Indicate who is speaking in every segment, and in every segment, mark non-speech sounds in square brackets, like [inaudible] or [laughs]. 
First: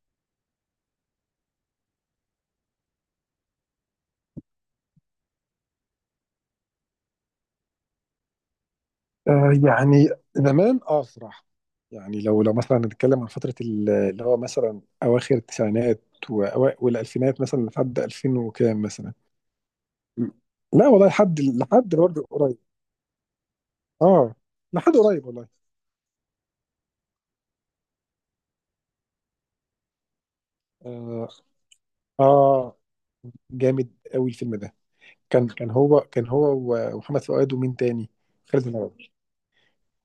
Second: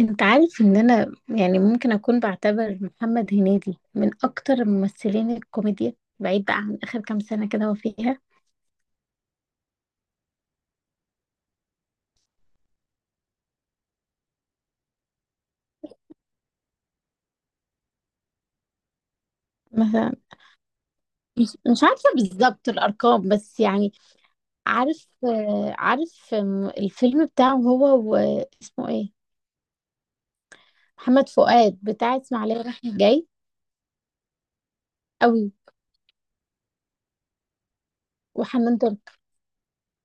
Speaker 1: انت عارف ان انا يعني ممكن اكون بعتبر محمد هنيدي من اكتر ممثلين الكوميديا، بعيد بقى عن اخر كام سنة كده هو فيها.
Speaker 2: آه يعني زمان أسرع. يعني لو مثلا نتكلم عن فترة اللي هو مثلا أواخر التسعينات والألفينات مثلا لحد 2000 وكام مثلا.
Speaker 1: مثلا.
Speaker 2: م. لا والله لحد
Speaker 1: مش
Speaker 2: لحد
Speaker 1: عارفة
Speaker 2: برضه قريب.
Speaker 1: بالظبط الارقام بس يعني.
Speaker 2: اه لحد
Speaker 1: عارف
Speaker 2: قريب والله.
Speaker 1: آه، عارف آم، الفيلم بتاعه هو واسمه ايه؟
Speaker 2: اه,
Speaker 1: محمد فؤاد بتاع اسماعيلية
Speaker 2: آه.
Speaker 1: رايح جاي.
Speaker 2: جامد قوي الفيلم ده.
Speaker 1: قوي.
Speaker 2: كان هو ومحمد فؤاد ومين تاني؟ خالد
Speaker 1: وحنان ترك.
Speaker 2: النبوي.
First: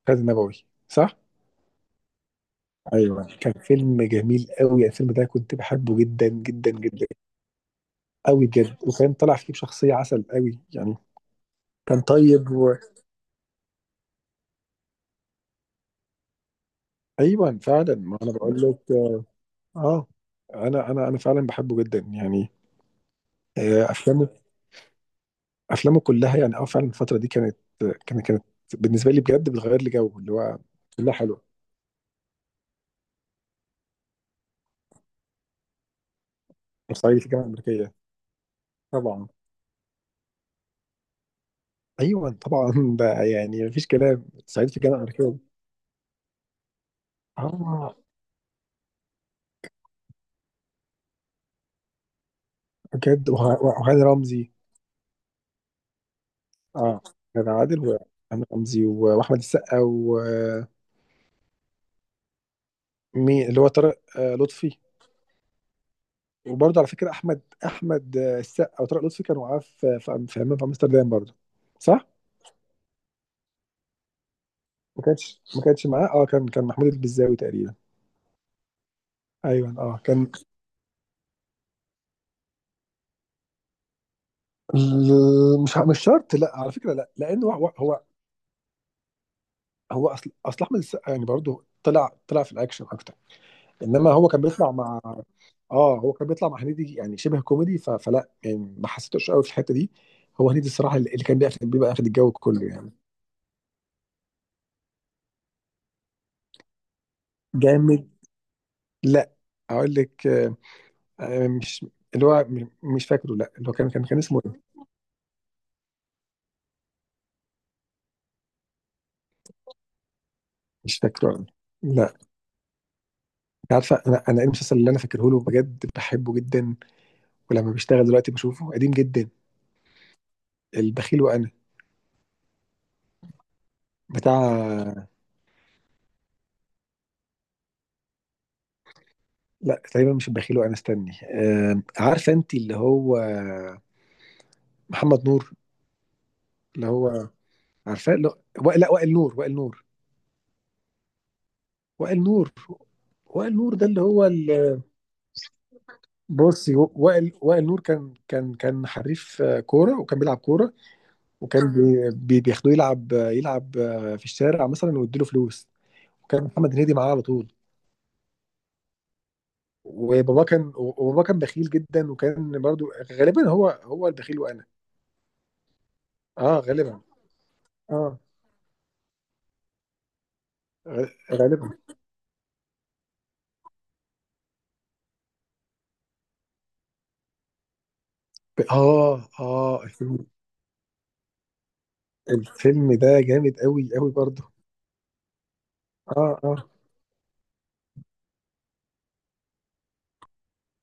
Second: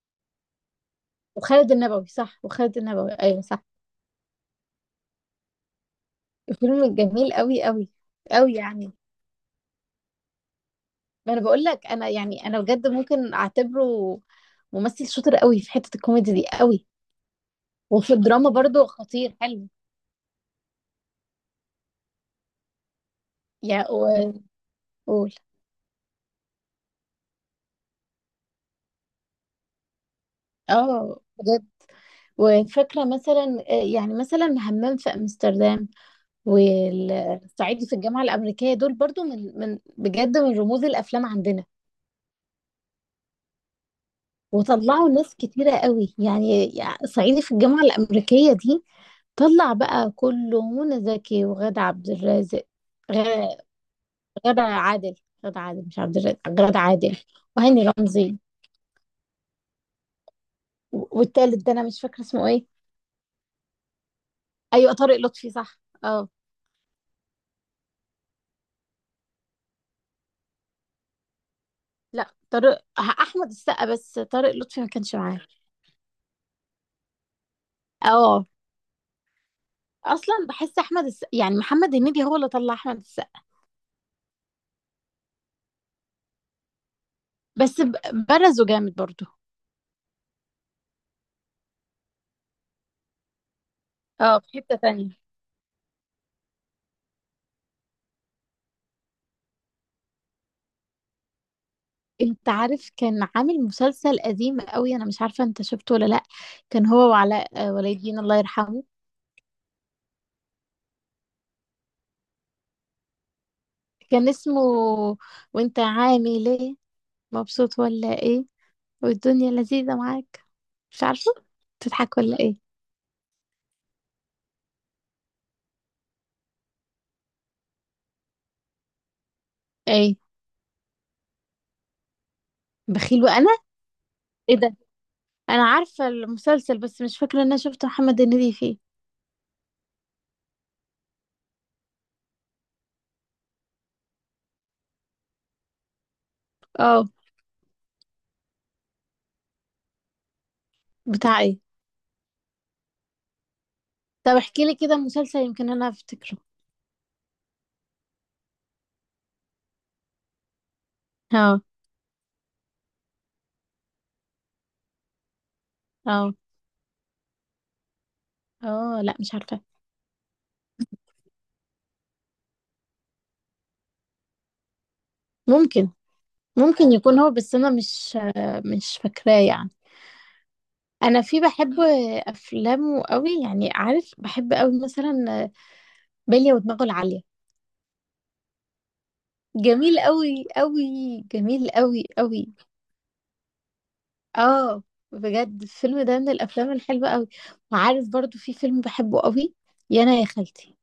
Speaker 2: خالد النبوي صح.
Speaker 1: وخالد النبوي صح، وخالد النبوي
Speaker 2: ايوه،
Speaker 1: ايوه
Speaker 2: كان
Speaker 1: صح.
Speaker 2: فيلم جميل قوي الفيلم ده، كنت بحبه جدا جدا
Speaker 1: الفيلم
Speaker 2: جدا.
Speaker 1: جميل قوي قوي.
Speaker 2: قوي
Speaker 1: قوي
Speaker 2: بجد،
Speaker 1: يعني.
Speaker 2: وكان طالع فيه بشخصية عسل قوي يعني.
Speaker 1: ما انا بقول لك،
Speaker 2: كان
Speaker 1: انا يعني
Speaker 2: طيب
Speaker 1: انا بجد ممكن اعتبره ممثل شاطر قوي في حتة الكوميدي دي قوي.
Speaker 2: ايوه فعلا،
Speaker 1: وفي
Speaker 2: ما انا
Speaker 1: الدراما
Speaker 2: بقول
Speaker 1: برضو
Speaker 2: لك. اه،
Speaker 1: خطير حلو.
Speaker 2: آه، انا فعلا بحبه جدا يعني. افلامه،
Speaker 1: يعني. وقول.
Speaker 2: افلامه كلها يعني. اه فعلا الفترة دي كانت، كانت بالنسبة لي بجد بتغير لي جو اللي هو كلها
Speaker 1: اه
Speaker 2: حلوة.
Speaker 1: بجد. وفاكرة مثلا، يعني مثلا همام في أمستردام
Speaker 2: صعيدي في الجامعة
Speaker 1: والصعيدي
Speaker 2: الأمريكية.
Speaker 1: في الجامعة الأمريكية. دول برضو
Speaker 2: طبعا.
Speaker 1: من بجد من رموز الأفلام عندنا.
Speaker 2: ايوه طبعا [laughs] ده يعني مفيش كلام، صعيدي في الجامعة
Speaker 1: وطلعوا ناس
Speaker 2: الأمريكية.
Speaker 1: كتيرة قوي يعني صعيدي في الجامعة
Speaker 2: اه
Speaker 1: الأمريكية دي طلع بقى كله منى زكي وغادة عبد الرازق.
Speaker 2: بجد
Speaker 1: غ-
Speaker 2: وهاني رمزي.
Speaker 1: غادة عادل. غادة عادل مش عبد الرازق، غادة
Speaker 2: اه،
Speaker 1: عادل.
Speaker 2: كان عادل
Speaker 1: وهاني رمزي.
Speaker 2: وهاني رمزي واحمد السقا.
Speaker 1: والتالت ده انا مش فاكره اسمه ايه.
Speaker 2: مين اللي هو طارق، لطفي.
Speaker 1: ايوه طارق لطفي صح. اه.
Speaker 2: وبرضه على فكره احمد السقا وطارق لطفي كانوا معاه في عمان، في امستردام برضه، صح؟
Speaker 1: لا، طارق احمد السقا بس، طارق لطفي ما
Speaker 2: ما
Speaker 1: كانش معاه.
Speaker 2: كانش ما كانش معاه. اه، كان، كان محمود البزاوي تقريبا.
Speaker 1: اه.
Speaker 2: ايوه اه كان.
Speaker 1: اصلا بحس احمد السقا يعني محمد هنيدي هو اللي طلع احمد السقا،
Speaker 2: مش شرط، لا على فكره، لا لانه هو
Speaker 1: بس
Speaker 2: هو
Speaker 1: برزه جامد برضه.
Speaker 2: هو، اصل احمد السقا يعني برضه، طلع في الاكشن اكتر. انما هو
Speaker 1: اه،
Speaker 2: كان
Speaker 1: في
Speaker 2: بيطلع
Speaker 1: حتة
Speaker 2: مع،
Speaker 1: تانية.
Speaker 2: اه هو كان بيطلع مع هنيدي، يعني شبه كوميدي فلا يعني، ما حسيتوش قوي في الحته دي. هو هنيدي الصراحه اللي كان بياخد، بيبقى اخد الجو
Speaker 1: انت
Speaker 2: كله يعني.
Speaker 1: عارف، كان عامل مسلسل قديم قوي، انا مش عارفه انت شفته ولا لا. كان هو وعلاء ولي
Speaker 2: جامد.
Speaker 1: الدين الله يرحمه.
Speaker 2: لا، اقول لك، مش، اللي هو مش فاكره، لا اللي هو كان
Speaker 1: كان
Speaker 2: اسمه ايه.
Speaker 1: اسمه، وانت عامل ايه، مبسوط ولا ايه، والدنيا لذيذه معاك.
Speaker 2: مش
Speaker 1: مش عارفه.
Speaker 2: فاكره أنا. لا.
Speaker 1: تضحك ولا ايه.
Speaker 2: أنت عارفه انا، ايه المسلسل اللي انا فاكره له بجد، بحبه جدا. ولما بشتغل دلوقتي بشوفه قديم جدا.
Speaker 1: اي.
Speaker 2: البخيل وانا.
Speaker 1: بخيل وانا. ايه ده.
Speaker 2: بتاع،
Speaker 1: انا عارفه المسلسل بس مش فاكره ان انا شفت محمد هنيدي فيه.
Speaker 2: لا تقريبا مش البخيل وانا، استني، عارفه انت اللي هو محمد نور، اللي
Speaker 1: اه.
Speaker 2: هو، عارفاه؟ لا، وائل نور، وائل نور.
Speaker 1: بتاع ايه؟
Speaker 2: وائل نور. وائل نور ده اللي هو
Speaker 1: طب احكي لي كده مسلسل يمكن انا افتكره.
Speaker 2: بصي، وائل نور كان حريف كوره، وكان بيلعب كوره.
Speaker 1: اه
Speaker 2: وكان بياخدوه يلعب، يلعب في الشارع مثلا، ويديله فلوس.
Speaker 1: اه
Speaker 2: وكان محمد هنيدي معاه على طول.
Speaker 1: اه، لا مش عارفه.
Speaker 2: وبابا كان بخيل جدا، وكان برضو غالبا هو، هو البخيل وانا.
Speaker 1: ممكن
Speaker 2: اه
Speaker 1: ممكن
Speaker 2: غالبا.
Speaker 1: يكون هو، بس انا مش
Speaker 2: اه
Speaker 1: مش فاكراه يعني.
Speaker 2: غ-
Speaker 1: انا في
Speaker 2: غالبا.
Speaker 1: بحب افلامه قوي، يعني عارف بحب قوي مثلا، بلية ودماغه العاليه.
Speaker 2: اه اه
Speaker 1: جميل
Speaker 2: الفيلم.
Speaker 1: قوي قوي. جميل قوي قوي.
Speaker 2: الفيلم ده جامد قوي قوي برضو.
Speaker 1: اه بجد، الفيلم ده
Speaker 2: اه
Speaker 1: من
Speaker 2: اه.
Speaker 1: الافلام الحلوه قوي. وعارف برضو في فيلم بحبه قوي، يا انا يا خالتي.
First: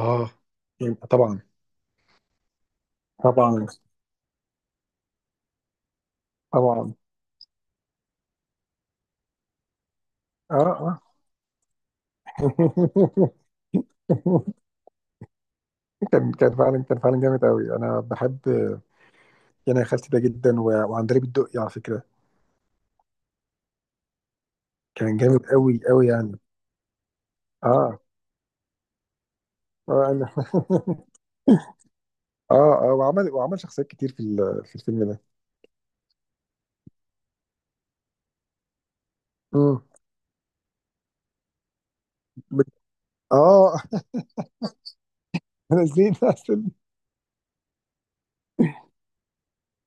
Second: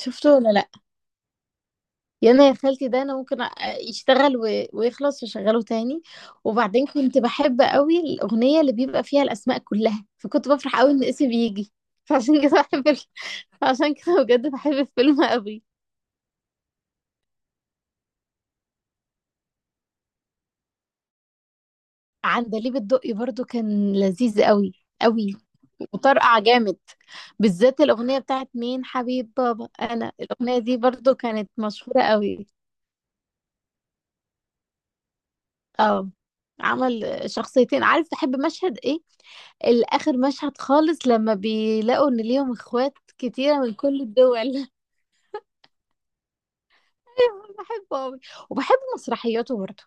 Speaker 1: شفته ولا لا؟
Speaker 2: يعني طبعا.
Speaker 1: يا انا يا خالتي، ده انا ممكن
Speaker 2: طبعا
Speaker 1: يشتغل ويخلص وشغله تاني. وبعدين
Speaker 2: طبعا.
Speaker 1: كنت بحب قوي الاغنيه اللي بيبقى فيها الاسماء كلها، فكنت
Speaker 2: اه
Speaker 1: بفرح قوي
Speaker 2: اه.
Speaker 1: ان اسمي بيجي. فعشان كده بحب
Speaker 2: [laughs]
Speaker 1: [laughs] عشان كده بجد بحب الفيلم قوي.
Speaker 2: كان فعلا جامد قوي، انا بحب يعني يا خالتي ده جدا، وعندليب الدقي على فكره.
Speaker 1: عندليب الدقي برضو كان لذيذ قوي.
Speaker 2: كان
Speaker 1: قوي.
Speaker 2: جامد قوي قوي يعني.
Speaker 1: وطرقع جامد. بالذات
Speaker 2: اه
Speaker 1: الأغنية بتاعت مين حبيب بابا
Speaker 2: اه.
Speaker 1: أنا،
Speaker 2: انا،
Speaker 1: الأغنية دي برضو كانت مشهورة قوي.
Speaker 2: [laughs] اه اه، وعمل شخصيات كتير في في الفيلم ده.
Speaker 1: اه. عمل شخصيتين. عارف تحب مشهد ايه؟
Speaker 2: امم
Speaker 1: الآخر، مشهد خالص لما بيلاقوا ان ليهم اخوات كتيرة من
Speaker 2: اه.
Speaker 1: كل الدول. [laughs]
Speaker 2: [laughs] نازلين اصلا.
Speaker 1: أيوة، بحبه قوي. وبحب مسرحياته برضو.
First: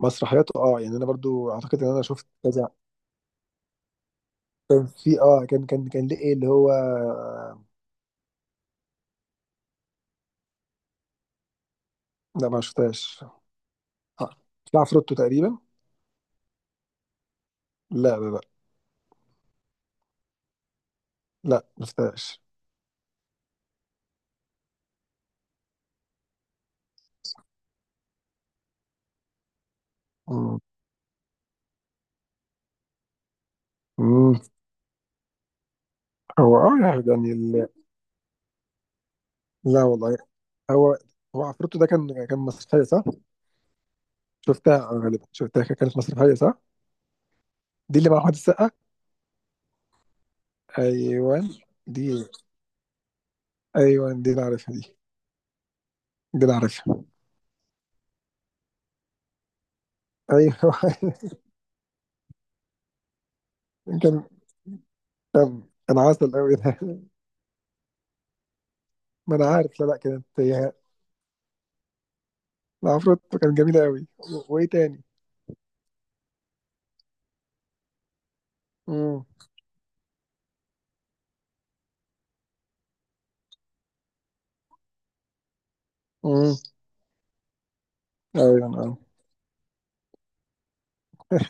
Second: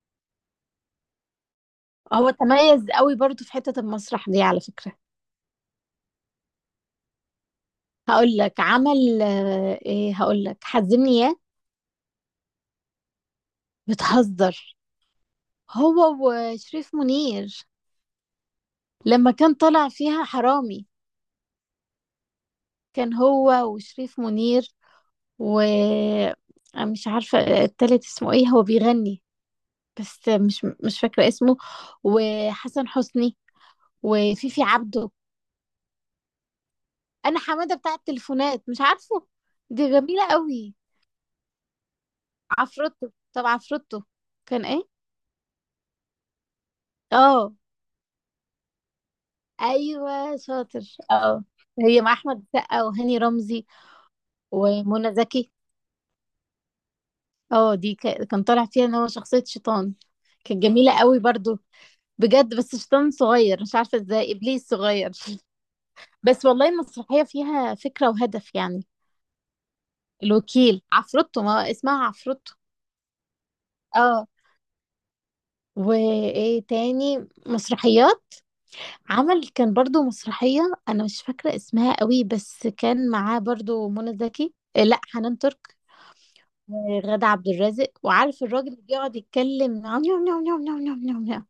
Speaker 2: مسرحياته، اه يعني انا برضو اعتقد ان انا شفت
Speaker 1: هو
Speaker 2: كذا.
Speaker 1: تميز قوي برضو في حتة المسرح دي على
Speaker 2: كان
Speaker 1: فكرة.
Speaker 2: في اه، كان ليه ايه اللي هو.
Speaker 1: هقول لك عمل ايه، هقول لك حزمني ياه.
Speaker 2: لا ما شفتهاش. آه.
Speaker 1: بتهزر.
Speaker 2: في عفروتو تقريبا.
Speaker 1: هو وشريف منير،
Speaker 2: لا،
Speaker 1: لما كان طالع فيها حرامي.
Speaker 2: لا ما شفتهاش.
Speaker 1: كان هو وشريف منير و، مش عارفة التالت اسمه ايه، هو بيغني بس
Speaker 2: مم.
Speaker 1: مش فاكرة اسمه. وحسن حسني.
Speaker 2: مم.
Speaker 1: وفيفي عبده.
Speaker 2: هو اه يعني
Speaker 1: انا حمادة بتاع التليفونات، مش عارفه.
Speaker 2: لا
Speaker 1: دي
Speaker 2: والله.
Speaker 1: جميلة قوي.
Speaker 2: هو هو عفروتو ده كان، كان مسرحيه صح؟
Speaker 1: عفروتو. طب عفروتو كان
Speaker 2: شفتها،
Speaker 1: ايه.
Speaker 2: غالبا شفتها، كانت مسرحيه صح؟
Speaker 1: اه
Speaker 2: دي اللي مع احمد السقا.
Speaker 1: ايوه شاطر.
Speaker 2: ايوه.
Speaker 1: اه. هي
Speaker 2: دي،
Speaker 1: مع احمد السقا وهاني رمزي
Speaker 2: ايوه دي اللي عارفها دي.
Speaker 1: ومنى زكي.
Speaker 2: دي اللي عارفها.
Speaker 1: اه، دي كان طالع فيها ان هو شخصية شيطان. كانت
Speaker 2: ايوه.
Speaker 1: جميلة قوي برضو، بجد، بس شيطان صغير مش عارفة
Speaker 2: [laughs] كان.
Speaker 1: ازاي، ابليس صغير.
Speaker 2: طب. انا عسل
Speaker 1: بس
Speaker 2: قوي
Speaker 1: والله
Speaker 2: ده.
Speaker 1: المسرحية فيها فكرة وهدف يعني.
Speaker 2: ما انا عارف. لا لا كانت هي
Speaker 1: الوكيل عفروتو، ما هو اسمها عفروتو.
Speaker 2: العفروت، كانت جميله قوي،
Speaker 1: اه.
Speaker 2: وايه تاني؟
Speaker 1: وايه تاني مسرحيات.
Speaker 2: امم
Speaker 1: عمل كان برضو مسرحية، انا مش فاكرة اسمها قوي، بس كان معاه برضو منى زكي، لا حنان ترك
Speaker 2: امم
Speaker 1: وغادة عبد الرازق. وعارف الراجل
Speaker 2: ايوه
Speaker 1: اللي
Speaker 2: نعم.
Speaker 1: بيقعد يتكلم نعم نعم نعم نعم نعم نعم نعم،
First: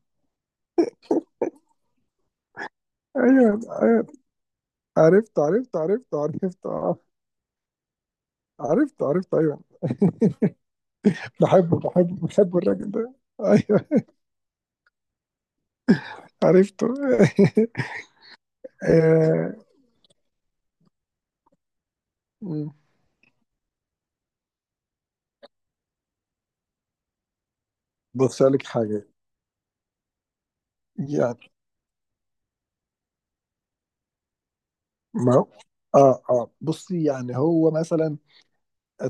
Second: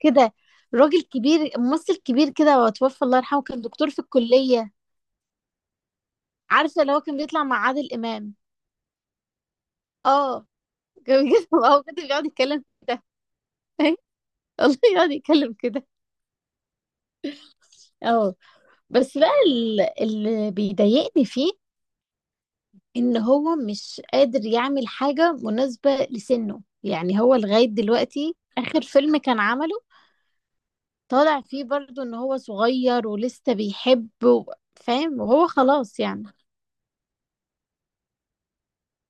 Speaker 1: كده، راجل كبير، ممثل كبير كده، وتوفى الله يرحمه،
Speaker 2: ايوه
Speaker 1: كان دكتور في
Speaker 2: ايوه.
Speaker 1: الكلية.
Speaker 2: عرفت
Speaker 1: عارفة اللي
Speaker 2: اه.
Speaker 1: هو كان بيطلع مع عادل إمام.
Speaker 2: عرفت ايوه.
Speaker 1: اه. كان
Speaker 2: [laughs]
Speaker 1: بيجي [laughs]
Speaker 2: بحبه
Speaker 1: هو كده بيقعد
Speaker 2: بحبه بحبه
Speaker 1: يتكلم
Speaker 2: الراجل
Speaker 1: كده.
Speaker 2: ده.
Speaker 1: [laughs]
Speaker 2: ايوه.
Speaker 1: فاهم؟ والله يقعد يتكلم كده.
Speaker 2: عرفته. [laughs]
Speaker 1: اه. بس بقى
Speaker 2: آه،
Speaker 1: اللي بيضايقني فيه
Speaker 2: مم.
Speaker 1: ان هو مش قادر يعمل حاجة مناسبة لسنه، يعني هو لغاية دلوقتي
Speaker 2: بص أقول لك
Speaker 1: آخر
Speaker 2: حاجه
Speaker 1: فيلم كان عمله طالع
Speaker 2: يعني.
Speaker 1: فيه برضو ان هو صغير ولسه بيحب فاهم،
Speaker 2: ما هو-
Speaker 1: وهو خلاص
Speaker 2: اه
Speaker 1: يعني.
Speaker 2: اه بصي، يعني هو مثلا.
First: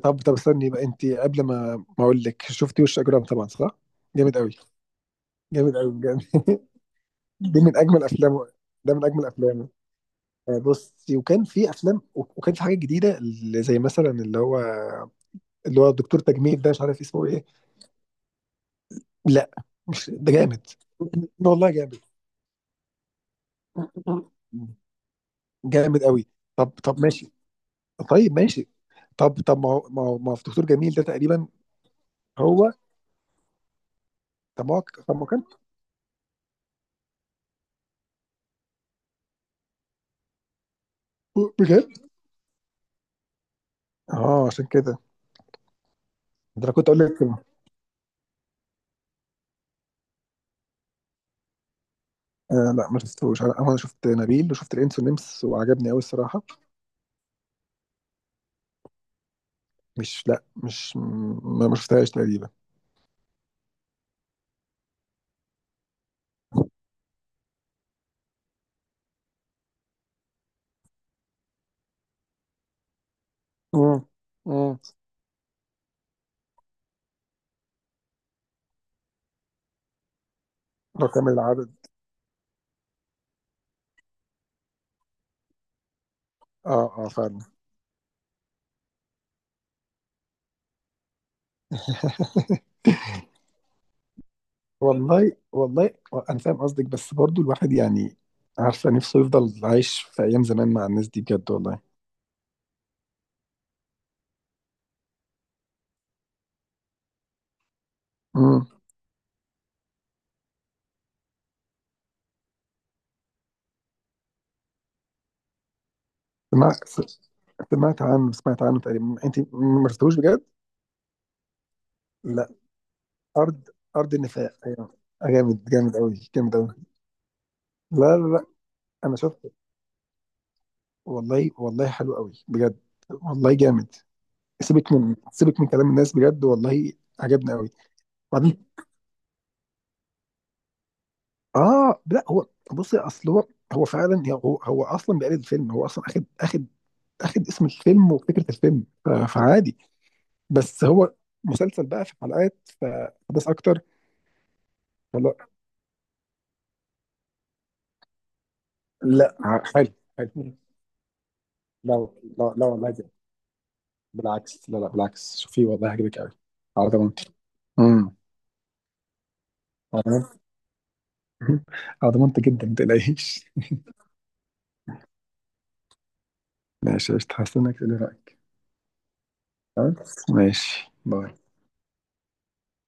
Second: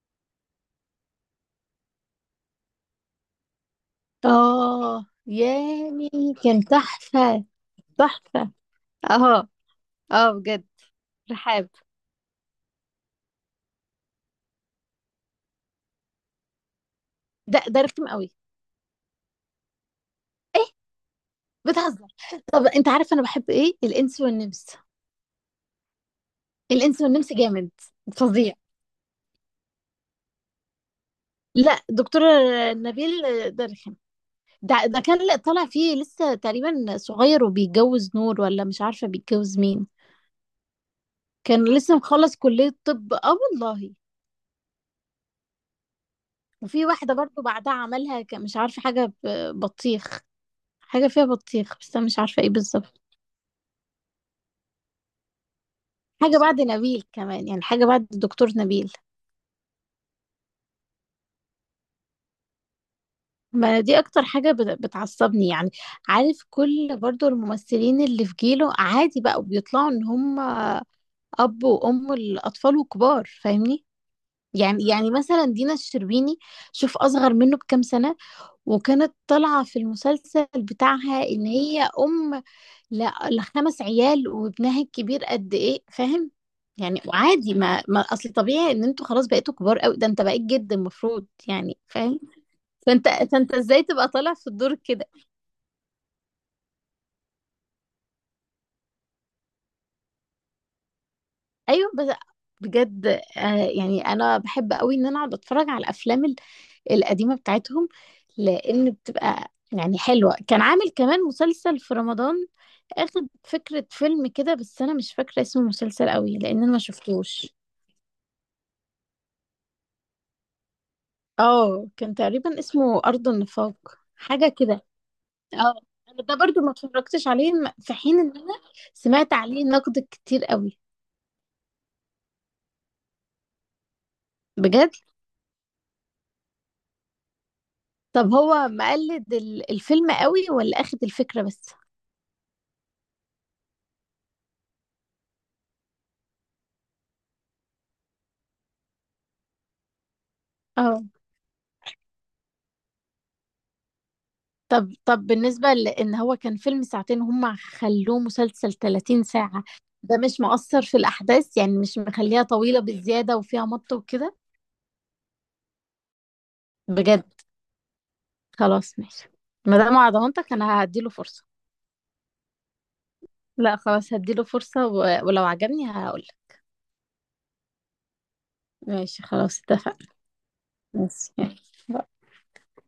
Speaker 2: طب طب استني بقى، انت قبل ما اقول لك، شفتي وش اجرام؟ طبعا صح؟ جامد قوي.
Speaker 1: اه
Speaker 2: جامد قوي
Speaker 1: يامي.
Speaker 2: بجد.
Speaker 1: كان
Speaker 2: [laughs]
Speaker 1: تحفة.
Speaker 2: دي من اجمل افلامه.
Speaker 1: تحفة.
Speaker 2: ده من اجمل
Speaker 1: اه
Speaker 2: افلامه.
Speaker 1: اه بجد.
Speaker 2: بصي، وكان
Speaker 1: رحاب.
Speaker 2: في افلام، وكان في حاجات جديده اللي زي مثلا اللي هو، اللي هو الدكتور تجميل ده مش عارف اسمه ايه.
Speaker 1: ده رخم قوي.
Speaker 2: لا مش ده
Speaker 1: ايه.
Speaker 2: جامد. والله جامد.
Speaker 1: بتهزر. طب انت عارف انا بحب ايه؟ الانس والنمس.
Speaker 2: جامد قوي. طب طب
Speaker 1: الانس
Speaker 2: ماشي.
Speaker 1: والنمس جامد.
Speaker 2: طيب
Speaker 1: فظيع.
Speaker 2: ماشي. طب طب ما هو في دكتور جميل ده تقريبا.
Speaker 1: لا، دكتور
Speaker 2: هو.
Speaker 1: نبيل. ده رخم.
Speaker 2: طب ما هو.
Speaker 1: ده
Speaker 2: طب ما هو
Speaker 1: كان
Speaker 2: كان،
Speaker 1: طالع فيه لسه تقريبا صغير وبيتجوز نور ولا مش عارفة بيتجوز مين. كان
Speaker 2: بجد.
Speaker 1: لسه مخلص كلية طب اه والله.
Speaker 2: اه عشان كده ده انا
Speaker 1: وفي
Speaker 2: كنت اقول لك.
Speaker 1: واحدة برضو بعدها عملها مش عارفة، حاجة بطيخ، حاجة فيها بطيخ بس أنا مش عارفة ايه
Speaker 2: آه لا ما
Speaker 1: بالظبط.
Speaker 2: شفتوش. انا، أنا شفت نبيل وشفت الانس والنمس، وعجبني قوي
Speaker 1: حاجة
Speaker 2: الصراحه.
Speaker 1: بعد نبيل كمان، يعني حاجة بعد الدكتور نبيل.
Speaker 2: مش لا مش ما ما شفتهاش تقريبا.
Speaker 1: ما دي أكتر حاجة بتعصبني يعني. عارف كل برضو الممثلين اللي في جيله عادي بقى بيطلعوا إن هم أب وأم الأطفال وكبار، فاهمني؟
Speaker 2: امم امم
Speaker 1: يعني مثلا دينا الشربيني شوف أصغر منه بكام سنة، وكانت طالعة في المسلسل بتاعها
Speaker 2: رقم
Speaker 1: إن
Speaker 2: العدد.
Speaker 1: هي أم لا ال5 عيال، وابنها الكبير قد ايه، فاهم؟
Speaker 2: اه
Speaker 1: يعني
Speaker 2: اه فعلا.
Speaker 1: وعادي، ما اصل طبيعي ان انتوا خلاص بقيتوا كبار قوي، ده انت بقيت جد المفروض يعني، فاهم؟
Speaker 2: [laughs]
Speaker 1: فانت ازاي تبقى طالع في الدور كده.
Speaker 2: والله والله، انا فاهم قصدك بس برضو الواحد يعني، عارفه نفسه يفضل عايش في ايام زمان مع الناس دي بجد والله.
Speaker 1: ايوه بس. بجد آه. يعني انا بحب قوي ان انا اقعد اتفرج على الافلام القديمه بتاعتهم،
Speaker 2: امم
Speaker 1: لان بتبقى يعني حلوه. كان عامل كمان مسلسل في رمضان، اخد فكره فيلم كده، بس انا مش فاكره اسم المسلسل قوي لان انا ما
Speaker 2: سمعت،
Speaker 1: شفتوش.
Speaker 2: سمعت عنه، سمعت عنه تقريبا، انت ما شفتوش بجد؟
Speaker 1: اه كان
Speaker 2: لا.
Speaker 1: تقريبا اسمه أرض
Speaker 2: ارض،
Speaker 1: النفاق،
Speaker 2: ارض
Speaker 1: حاجة
Speaker 2: النفاق
Speaker 1: كده.
Speaker 2: ايوه. جامد
Speaker 1: اه،
Speaker 2: جامد قوي،
Speaker 1: انا ده
Speaker 2: جامد
Speaker 1: برضو ما
Speaker 2: قوي.
Speaker 1: اتفرجتش عليه في
Speaker 2: لا
Speaker 1: حين
Speaker 2: لا
Speaker 1: ان
Speaker 2: لا
Speaker 1: انا
Speaker 2: انا
Speaker 1: سمعت
Speaker 2: شفت.
Speaker 1: عليه نقد كتير قوي.
Speaker 2: والله والله حلو قوي بجد. والله جامد. سيبك
Speaker 1: بجد.
Speaker 2: من سيبك من كلام الناس بجد والله. عجبني قوي.
Speaker 1: طب
Speaker 2: وبعدين،
Speaker 1: هو مقلد الفيلم قوي ولا اخد الفكرة بس.
Speaker 2: اه لا هو، بص اصل هو، هو فعلا هو، هو اصلا بيقلد الفيلم. هو اصلا اخد، اخد اسم الفيلم وفكره الفيلم، فعادي. بس
Speaker 1: اه.
Speaker 2: هو مسلسل بقى في حلقات، فبس اكتر.
Speaker 1: طب
Speaker 2: فلا،
Speaker 1: بالنسبة لان هو كان فيلم 2 ساعة، هم خلوه مسلسل 30
Speaker 2: لا ع-
Speaker 1: ساعة،
Speaker 2: حلو.
Speaker 1: ده مش
Speaker 2: حلو.
Speaker 1: مؤثر في الاحداث يعني؟ مش
Speaker 2: لا
Speaker 1: مخليها
Speaker 2: لا
Speaker 1: طويلة
Speaker 2: والله جامد.
Speaker 1: بالزيادة وفيها مط وكده.
Speaker 2: بالعكس، لا لا بالعكس شوفيه والله هيعجبك قوي، على
Speaker 1: بجد.
Speaker 2: ضمانتي. امم
Speaker 1: خلاص ماشي، ما دام
Speaker 2: على ضمانتي.
Speaker 1: عضمانتك انا هديله فرصة.
Speaker 2: [laughs] على ضمانتي جدا ما تقلقيش.
Speaker 1: لا خلاص، هديله فرصة ولو عجبني هقولك.
Speaker 2: ماشي قشطة، هستناك تقولي رأيك.
Speaker 1: ماشي خلاص اتفقنا.
Speaker 2: خلاص ماشي،
Speaker 1: ماشي
Speaker 2: باي.
Speaker 1: يلا.